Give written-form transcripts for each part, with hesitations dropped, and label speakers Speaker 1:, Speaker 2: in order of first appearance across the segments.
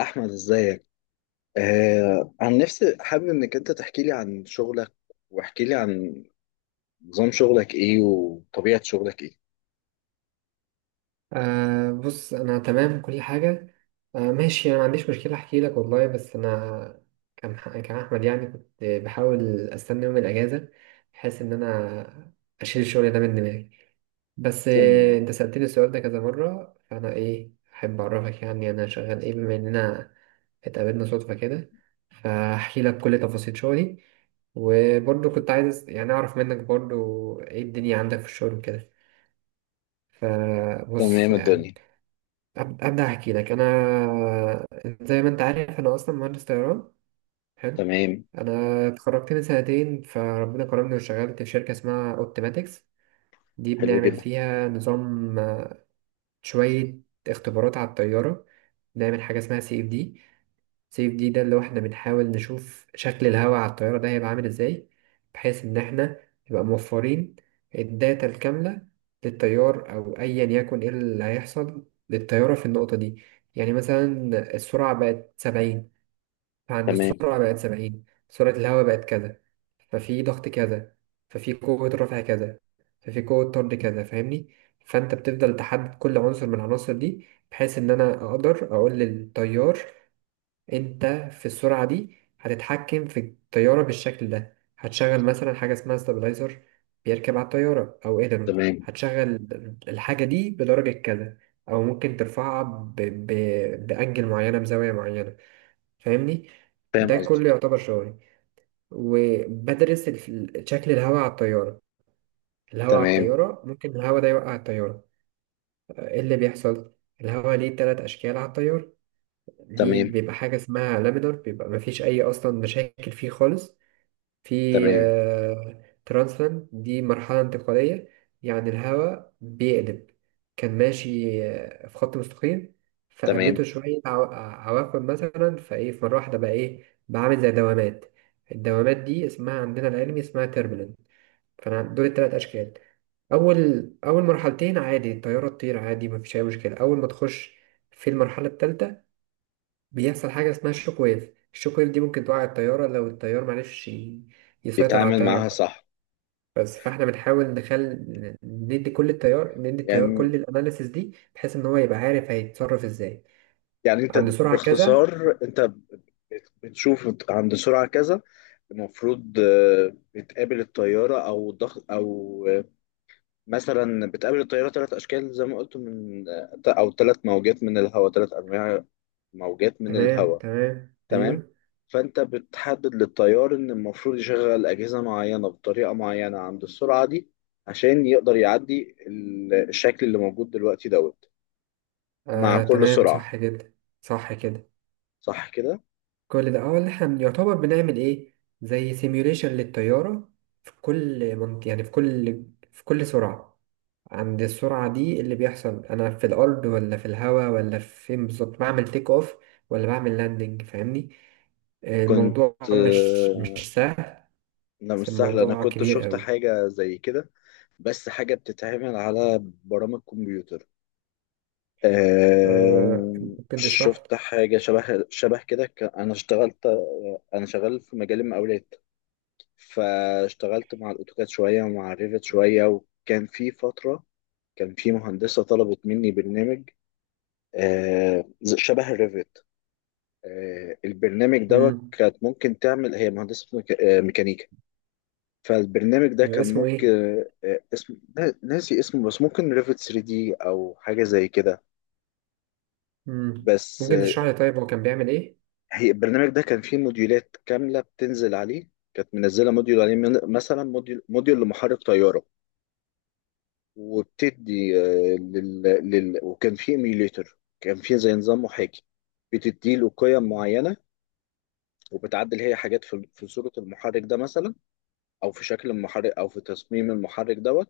Speaker 1: احمد، ازيك؟ عن نفسي، حابب انك انت تحكي لي عن شغلك، واحكي لي عن نظام شغلك ايه، وطبيعة شغلك ايه؟
Speaker 2: بص، انا تمام كل حاجه. آه، ماشي، انا ما عنديش مشكله احكي لك والله، بس انا كان احمد، يعني كنت بحاول استنى يوم الاجازه بحيث ان انا اشيل الشغل ده من دماغي. بس
Speaker 1: تمام.
Speaker 2: انت سالتني السؤال ده كذا مره، فانا ايه احب اعرفك، يعني انا شغال ايه، بما اننا اتقابلنا صدفه كده فاحكي لك كل تفاصيل شغلي. وبرضه كنت عايز يعني اعرف منك برضه ايه الدنيا عندك في الشغل وكده. فبص
Speaker 1: تمام
Speaker 2: يعني
Speaker 1: الدنيا.
Speaker 2: أبدأ أحكي لك أنا، زي ما أنت عارف أنا أصلا مهندس طيران. حلو.
Speaker 1: تمام.
Speaker 2: أنا اتخرجت من سنتين فربنا كرمني واشتغلت في شركة اسمها أوبتيماتكس. دي
Speaker 1: حلو
Speaker 2: بنعمل
Speaker 1: جدا.
Speaker 2: فيها نظام، شوية اختبارات على الطيارة. بنعمل حاجة اسمها CFD. سيف دي ده اللي هو احنا بنحاول نشوف شكل الهواء على الطيارة ده هيبقى عامل ازاي، بحيث ان احنا نبقى موفرين الداتا الكاملة للطيار او ايا يكن ايه اللي هيحصل للطيارة في النقطة دي. يعني مثلا السرعة بقت 70، فعند
Speaker 1: تمام.
Speaker 2: السرعة بقت 70 سرعة الهواء بقت كذا، ففي ضغط كذا، ففي قوة رفع كذا، ففي قوة طرد كذا. فاهمني؟ فانت بتفضل تحدد كل عنصر من العناصر دي بحيث ان انا اقدر اقول للطيار انت في السرعة دي هتتحكم في الطيارة بالشكل ده، هتشغل مثلا حاجة اسمها ستابلايزر بيركب على الطيارة او ايدرون.
Speaker 1: تمام.
Speaker 2: هتشغل الحاجة دي بدرجة كذا، او ممكن ترفعها بأنجل معينة، بزاوية معينة. فاهمني؟
Speaker 1: فاهم
Speaker 2: ده كله
Speaker 1: قصدك.
Speaker 2: يعتبر شغلي، وبدرس شكل الهواء على الطيارة. الهواء على
Speaker 1: تمام.
Speaker 2: الطيارة ممكن الهواء ده يوقع الطيارة. ايه اللي بيحصل؟ الهواء ليه 3 أشكال على الطيارة. ليه
Speaker 1: تمام.
Speaker 2: بيبقى حاجة اسمها لامينار، بيبقى مفيش أي أصلا مشاكل فيه خالص. في
Speaker 1: تمام.
Speaker 2: ترانسلاند، دي مرحلة انتقالية، يعني الهواء بيقلب. كان ماشي في خط مستقيم،
Speaker 1: تمام.
Speaker 2: فقابلته شوية عواقب مثلا، فإيه، في مرة واحدة بقى إيه، بقى عامل زي دوامات. الدوامات دي اسمها عندنا العلمي اسمها تربلنت. فأنا دول التلات أشكال. أول مرحلتين عادي الطيارة تطير عادي مفيش أي مشكلة. أول ما تخش في المرحلة التالتة بيحصل حاجة اسمها الشوك ويف. الشوك ويف دي ممكن توقع الطيارة لو الطيار معرفش يسيطر على
Speaker 1: يتعامل معاها
Speaker 2: الطيارة.
Speaker 1: صح.
Speaker 2: بس فاحنا بنحاول ندي كل التيار، ندي التيار
Speaker 1: يعني
Speaker 2: كل الاناليسيس دي بحيث ان هو يبقى عارف هيتصرف ازاي.
Speaker 1: يعني انت
Speaker 2: عند سرعة كذا.
Speaker 1: باختصار، انت بتشوف عند سرعة كذا. المفروض بتقابل الطيارة او الضغط او مثلا بتقابل الطيارة ثلاث أشكال، زي ما قلت من أو ثلاث موجات من الهواء، ثلاث أنواع موجات من
Speaker 2: تمام،
Speaker 1: الهواء.
Speaker 2: تمام،
Speaker 1: تمام.
Speaker 2: ايوه.
Speaker 1: فأنت بتحدد للطيار إن المفروض يشغل أجهزة معينة بطريقة معينة عند السرعة دي، عشان يقدر يعدي الشكل اللي موجود دلوقتي دوت، مع
Speaker 2: آه،
Speaker 1: كل
Speaker 2: تمام،
Speaker 1: سرعة.
Speaker 2: صح جدا. صح كده.
Speaker 1: صح كده؟
Speaker 2: كل ده اه اللي احنا يعتبر بنعمل ايه، زي سيميوليشن للطيارة في كل منطقة، يعني في كل، في كل سرعة. عند السرعة دي اللي بيحصل أنا في الأرض ولا في الهواء ولا فين بالظبط، بعمل تيك أوف ولا بعمل لاندنج. فاهمني؟
Speaker 1: كنت
Speaker 2: الموضوع مش سهل.
Speaker 1: أنا مش
Speaker 2: بس
Speaker 1: سهل، أنا
Speaker 2: الموضوع
Speaker 1: كنت
Speaker 2: كبير
Speaker 1: شفت
Speaker 2: قوي.
Speaker 1: حاجة زي كده. بس حاجة بتتعمل على برامج كمبيوتر.
Speaker 2: أه. ممكن تشرح لي.
Speaker 1: شفت حاجة شبه شبه كده، أنا اشتغلت. أنا شغال في مجال المقاولات، فاشتغلت مع الأوتوكاد شوية ومع الريفت شوية، وكان في فترة كان في مهندسة طلبت مني برنامج. شبه الريفت. البرنامج دوت
Speaker 2: مم.
Speaker 1: كانت ممكن تعمل، هي مهندسة ميكانيكا. فالبرنامج ده كان
Speaker 2: اسمه
Speaker 1: ممكن.
Speaker 2: إيه؟
Speaker 1: اسم ناسي اسمه، بس ممكن ريفت 3 دي أو حاجة زي كده.
Speaker 2: مم.
Speaker 1: بس
Speaker 2: ممكن تشرح لي، طيب هو كان بيعمل إيه؟
Speaker 1: هي البرنامج ده كان فيه موديولات كاملة بتنزل عليه، كانت منزلة موديول عليه مثلا، موديول لمحرك طيارة. وبتدي وكان فيه ايميوليتر، كان فيه زي نظام محاكي. بتدي له قيم معينة، وبتعدل هي حاجات في صورة المحرك ده مثلا، أو في شكل المحرك، أو في تصميم المحرك دوت.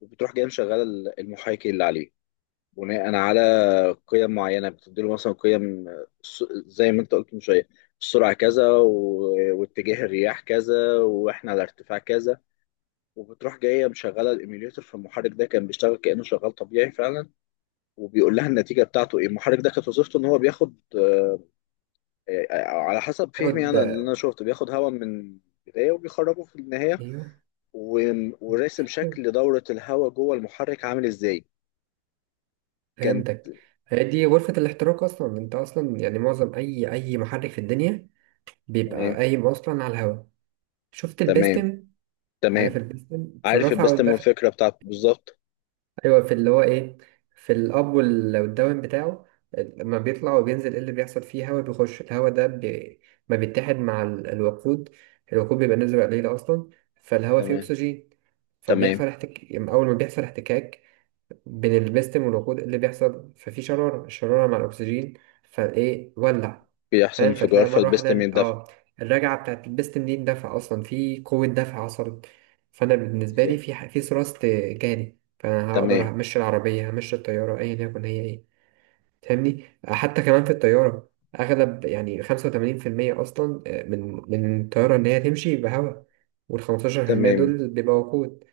Speaker 1: وبتروح جاي مشغلة المحاكي اللي عليه، بناء على قيم معينه. بتديله مثلا قيم، زي ما انت قلت من شويه، السرعه كذا، واتجاه الرياح كذا، واحنا على ارتفاع كذا. وبتروح جايه مشغله الايميوليتر في المحرك ده، كان بيشتغل كانه شغال طبيعي فعلا. وبيقول لها النتيجه بتاعته ايه. المحرك ده كانت وظيفته ان هو بياخد، على حسب فهمي
Speaker 2: ياخد.
Speaker 1: انا، اللي انا شفته، بياخد هواء من البدايه وبيخرجه في النهايه،
Speaker 2: أيوه.
Speaker 1: وراسم شكل دوره الهواء جوه المحرك عامل ازاي. كان
Speaker 2: فهمتك. هي دي غرفة الاحتراق أصلا، أنت أصلا يعني معظم أي محرك في الدنيا بيبقى
Speaker 1: تمام.
Speaker 2: قايم أصلا على الهواء. شفت
Speaker 1: تمام.
Speaker 2: البستم؟ عارف
Speaker 1: تمام.
Speaker 2: البستن في
Speaker 1: عارف
Speaker 2: الرفع
Speaker 1: البيست من،
Speaker 2: والدفع؟
Speaker 1: الفكرة بتاعته بالظبط.
Speaker 2: ايوه، في اللي هو ايه، في الاب والداون بتاعه، لما بيطلع وبينزل ايه اللي بيحصل فيه؟ هوا بيخش، الهوا ده ما بيتحد مع الوقود. الوقود بيبقى نسبة قليلة اصلا، فالهوا فيه
Speaker 1: تمام.
Speaker 2: اكسجين.
Speaker 1: تمام.
Speaker 2: أما اول ما بيحصل احتكاك بين البستم والوقود اللي بيحصل ففي شرارة، الشرارة مع الأكسجين فإيه ولع.
Speaker 1: بيحصل
Speaker 2: فاهم؟
Speaker 1: انفجار
Speaker 2: فتلاقي مرة
Speaker 1: فالبيست
Speaker 2: واحدة
Speaker 1: من يندفع
Speaker 2: الرجعة بتاعت البستم دي اندفع، أصلا في قوة دفع حصلت. فأنا بالنسبة لي
Speaker 1: بالظبط.
Speaker 2: في في ثراست جالي، فأنا هقدر
Speaker 1: تمام.
Speaker 2: همشي العربية، همشي الطيارة أيا يكن هي إيه. فاهمني؟ حتى كمان في الطيارة أغلب يعني 85% أصلا، من الطيارة إن هي تمشي بهواء، والخمستاشر في المية
Speaker 1: تمام.
Speaker 2: دول بيبقى وقود.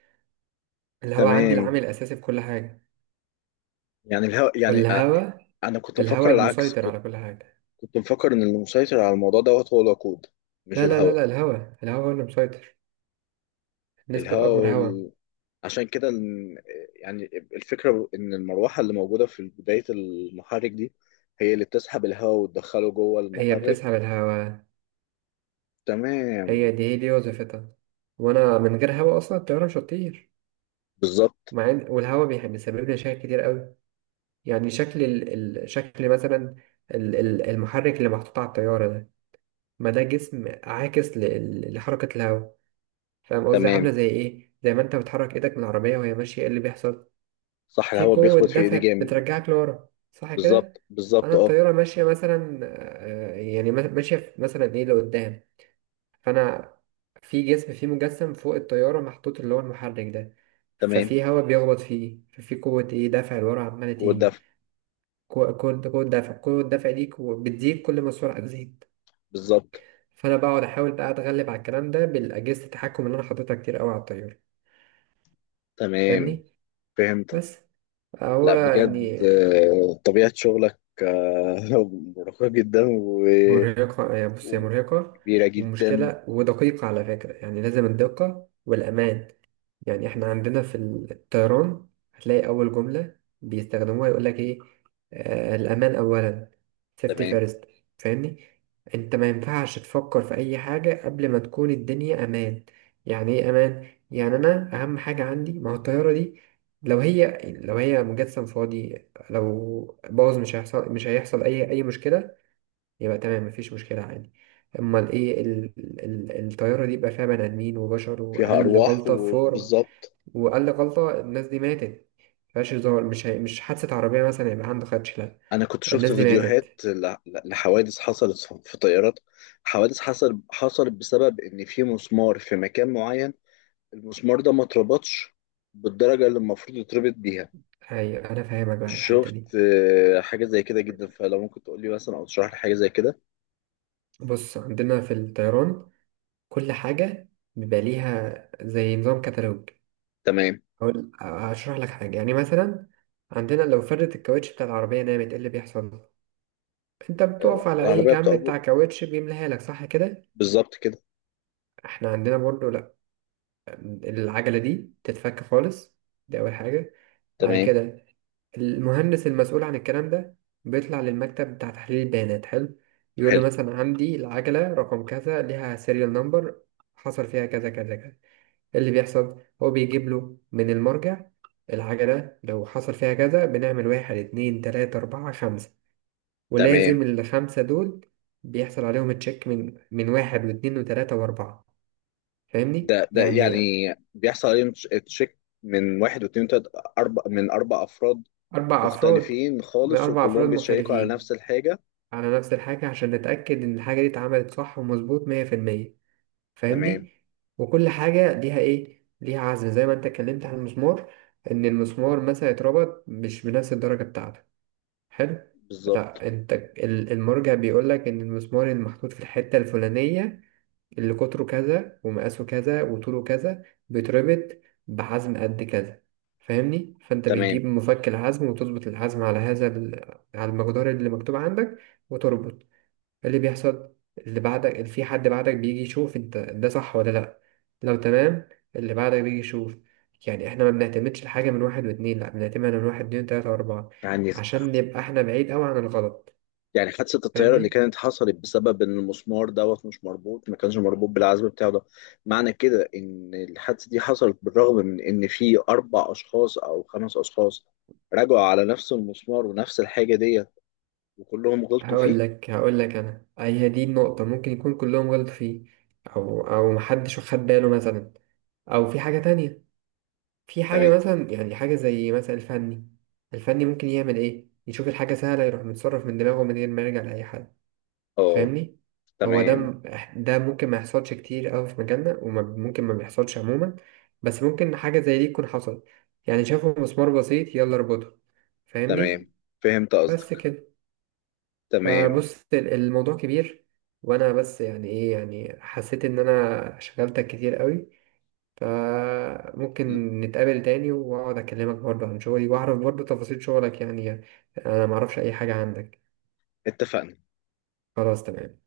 Speaker 2: الهواء عندي
Speaker 1: تمام.
Speaker 2: العامل الأساسي في كل حاجة.
Speaker 1: يعني يعني
Speaker 2: والهوا،
Speaker 1: أنا كنت
Speaker 2: الهوا
Speaker 1: مفكر العكس،
Speaker 2: المسيطر
Speaker 1: كنت
Speaker 2: على كل حاجة.
Speaker 1: كنت مفكر إن المسيطر على الموضوع دوت هو الوقود، مش
Speaker 2: لا لا لا
Speaker 1: الهواء.
Speaker 2: لا، الهوا، الهوا هو اللي مسيطر. النسبة
Speaker 1: الهواء
Speaker 2: الأكبر هوا.
Speaker 1: عشان كده يعني الفكرة إن المروحة اللي موجودة في بداية المحرك دي هي اللي بتسحب الهواء وتدخله جوه
Speaker 2: هي بتسحب
Speaker 1: المحرك.
Speaker 2: الهوا. هي
Speaker 1: تمام.
Speaker 2: دي هي دي وظيفتها. وأنا من غير هوا أصلا الطيارة مش هتطير.
Speaker 1: بالظبط.
Speaker 2: مع إن والهوا بيسبب لي مشاكل كتير قوي. يعني شكل ال... ال... شكل مثلا ال... المحرك اللي محطوط على الطيارة ده، ما ده جسم عاكس ل... لحركة الهوا. فاهم قصدي؟ عاملة
Speaker 1: تمام.
Speaker 2: زي إيه؟ زي ما أنت بتحرك إيدك من العربية وهي ماشية إيه اللي بيحصل؟
Speaker 1: صح،
Speaker 2: في
Speaker 1: الهواء
Speaker 2: قوة
Speaker 1: بيخبط في
Speaker 2: دفع
Speaker 1: إيدي جامد.
Speaker 2: بترجعك لورا صح
Speaker 1: بالظبط،
Speaker 2: كده؟ أنا
Speaker 1: بالظبط، اه.
Speaker 2: الطيارة ماشية مثلا يعني ماشية في مثلا إيه لقدام، فأنا في جسم، فيه مجسم فوق الطيارة محطوط اللي هو المحرك ده،
Speaker 1: تمام.
Speaker 2: ففي هواء بيخبط فيه، ففي قوة إيه دفع لورا عمالة
Speaker 1: قوة
Speaker 2: تيجي.
Speaker 1: دفع.
Speaker 2: قوة دفع، قوة الدفع دي بتزيد كل ما السرعة تزيد.
Speaker 1: بالظبط.
Speaker 2: فأنا بقعد أحاول بقى أتغلب على الكلام ده بالأجهزة التحكم اللي أنا حاططها كتير أوي على الطيارة.
Speaker 1: تمام.
Speaker 2: فاهمني؟
Speaker 1: فهمتك.
Speaker 2: بس. هو
Speaker 1: لا
Speaker 2: يعني،
Speaker 1: بجد، طبيعة شغلك مرهقة جدا، و-
Speaker 2: مرهقة. هي بص هي مرهقة
Speaker 1: وكبيرة جدا.
Speaker 2: ومشكلة، ودقيقة على فكرة، يعني لازم الدقة والأمان. يعني احنا عندنا في الطيران هتلاقي أول جملة بيستخدموها يقولك ايه، آه الأمان أولا، safety
Speaker 1: تمام.
Speaker 2: first. فاهمني؟ انت ما ينفعش تفكر في أي حاجة قبل ما تكون الدنيا أمان. يعني ايه أمان؟ يعني أنا أهم حاجة عندي ما هو الطيارة دي، لو هي مجسم فاضي، لو باظ مش هيحصل، مش هيحصل أي مشكلة، يبقى تمام مفيش مشكلة عادي. أمال إيه ال... ال... الطيارة دي بقى فيها بني آدمين وبشر،
Speaker 1: فيها
Speaker 2: وأقل
Speaker 1: أرواح،
Speaker 2: غلطة فور،
Speaker 1: وبالظبط.
Speaker 2: وأقل غلطة الناس دي ماتت. مفيهاش هزار، مش حادثة عربية مثلا يبقى عنده خدش، لأ،
Speaker 1: أنا كنت شفت
Speaker 2: الناس دي
Speaker 1: فيديوهات
Speaker 2: ماتت.
Speaker 1: لحوادث حصلت في طيارات، حوادث حصلت بسبب إن في مسمار في مكان معين، المسمار ده ما اتربطش بالدرجة اللي المفروض يتربط بيها.
Speaker 2: أيوة، أنا فاهمك بقى الحتة دي.
Speaker 1: شفت حاجة زي كده جدا، فلو ممكن تقول لي مثلا أو تشرح لي حاجة زي كده.
Speaker 2: بص، عندنا في الطيران كل حاجة بيبقى ليها زي نظام كتالوج.
Speaker 1: تمام.
Speaker 2: هشرح لك حاجة يعني مثلا. عندنا لو فردت الكاوتش بتاع العربية نامت إيه اللي بيحصل؟ أنت بتقف على أي
Speaker 1: العربية
Speaker 2: جنب
Speaker 1: بتقف
Speaker 2: بتاع كاوتش بيملاها لك صح كده؟
Speaker 1: بالظبط كده.
Speaker 2: احنا عندنا برضو لا، العجلة دي تتفك خالص. دي أول حاجة. بعد
Speaker 1: تمام.
Speaker 2: كده المهندس المسؤول عن الكلام ده بيطلع للمكتب بتاع تحليل البيانات، حلو، يقول له
Speaker 1: حلو.
Speaker 2: مثلا عندي العجلة رقم كذا ليها سيريال نمبر، حصل فيها كذا كذا كذا. إيه اللي بيحصل هو بيجيب له من المرجع، العجلة لو حصل فيها كذا بنعمل واحد اتنين تلاتة أربعة خمسة،
Speaker 1: تمام.
Speaker 2: ولازم الخمسة دول بيحصل عليهم تشيك من واحد واتنين وتلاتة وأربعة. فاهمني
Speaker 1: ده
Speaker 2: يعني؟
Speaker 1: يعني بيحصل عليهم تشيك من واحد واتنين وتلاتة، أربع من أربع أفراد
Speaker 2: 4 أفراد،
Speaker 1: مختلفين خالص،
Speaker 2: بأربع أفراد
Speaker 1: وكلهم بيتشيكوا على
Speaker 2: مختلفين
Speaker 1: نفس الحاجة.
Speaker 2: على نفس الحاجة عشان نتأكد إن الحاجة دي اتعملت صح ومظبوط 100%.
Speaker 1: تمام.
Speaker 2: فاهمني؟ وكل حاجة ليها إيه؟ ليها عزم، زي ما أنت اتكلمت عن المسمار، إن المسمار مثلا اتربط مش بنفس الدرجة بتاعته. حلو؟
Speaker 1: بالظبط.
Speaker 2: لأ أنت المرجع بيقولك إن المسمار المحطوط في الحتة الفلانية اللي قطره كذا ومقاسه كذا وطوله كذا بيتربط بحزم قد كذا. فاهمني؟ فانت
Speaker 1: تمام.
Speaker 2: بتجيب مفك الحزم وتظبط الحزم على هذا ال... على المقدار اللي مكتوب عندك وتربط. اللي بيحصل اللي بعدك، اللي في حد بعدك بيجي يشوف انت ده صح ولا لا. لو تمام اللي بعدك بيجي يشوف. يعني احنا ما بنعتمدش الحاجة من واحد واتنين، لا بنعتمد من واحد اتنين تلاتة واربعة
Speaker 1: يعني
Speaker 2: عشان نبقى احنا بعيد اوي عن الغلط.
Speaker 1: يعني حادثة الطيارة اللي
Speaker 2: فاهمني؟
Speaker 1: كانت حصلت بسبب إن المسمار دوت مش مربوط، ما كانش مربوط بالعزم بتاعه ده. معنى كده إن الحادثة دي حصلت بالرغم من إن في أربع أشخاص أو خمس أشخاص راجعوا على نفس المسمار ونفس الحاجة ديت، وكلهم غلطوا
Speaker 2: هقول
Speaker 1: فيه.
Speaker 2: لك هقول لك انا، أي هي دي النقطة، ممكن يكون كلهم غلط فيه، او محدش خد باله مثلا، او في حاجة تانية، في حاجة
Speaker 1: تمام.
Speaker 2: مثلا يعني حاجة زي مثلا الفني. الفني ممكن يعمل ايه، يشوف الحاجة سهلة يروح متصرف من دماغه من غير ما يرجع لأي حد.
Speaker 1: أه.
Speaker 2: فاهمني؟ هو ده
Speaker 1: تمام.
Speaker 2: ده ممكن ما يحصلش كتير أوي في مجالنا، وممكن ما بيحصلش عموما. بس ممكن حاجة زي دي تكون حصلت، يعني شافوا مسمار بسيط، يلا اربطه. فاهمني؟
Speaker 1: تمام. فهمت
Speaker 2: بس
Speaker 1: قصدك.
Speaker 2: كده.
Speaker 1: تمام.
Speaker 2: فبص الموضوع كبير، وانا بس يعني ايه، يعني حسيت ان انا شغلتك كتير قوي، فممكن نتقابل تاني واقعد اكلمك برضه عن شغلي واعرف برضه تفاصيل شغلك، يعني يعني انا معرفش اي حاجة عندك.
Speaker 1: اتفقنا.
Speaker 2: خلاص، تمام.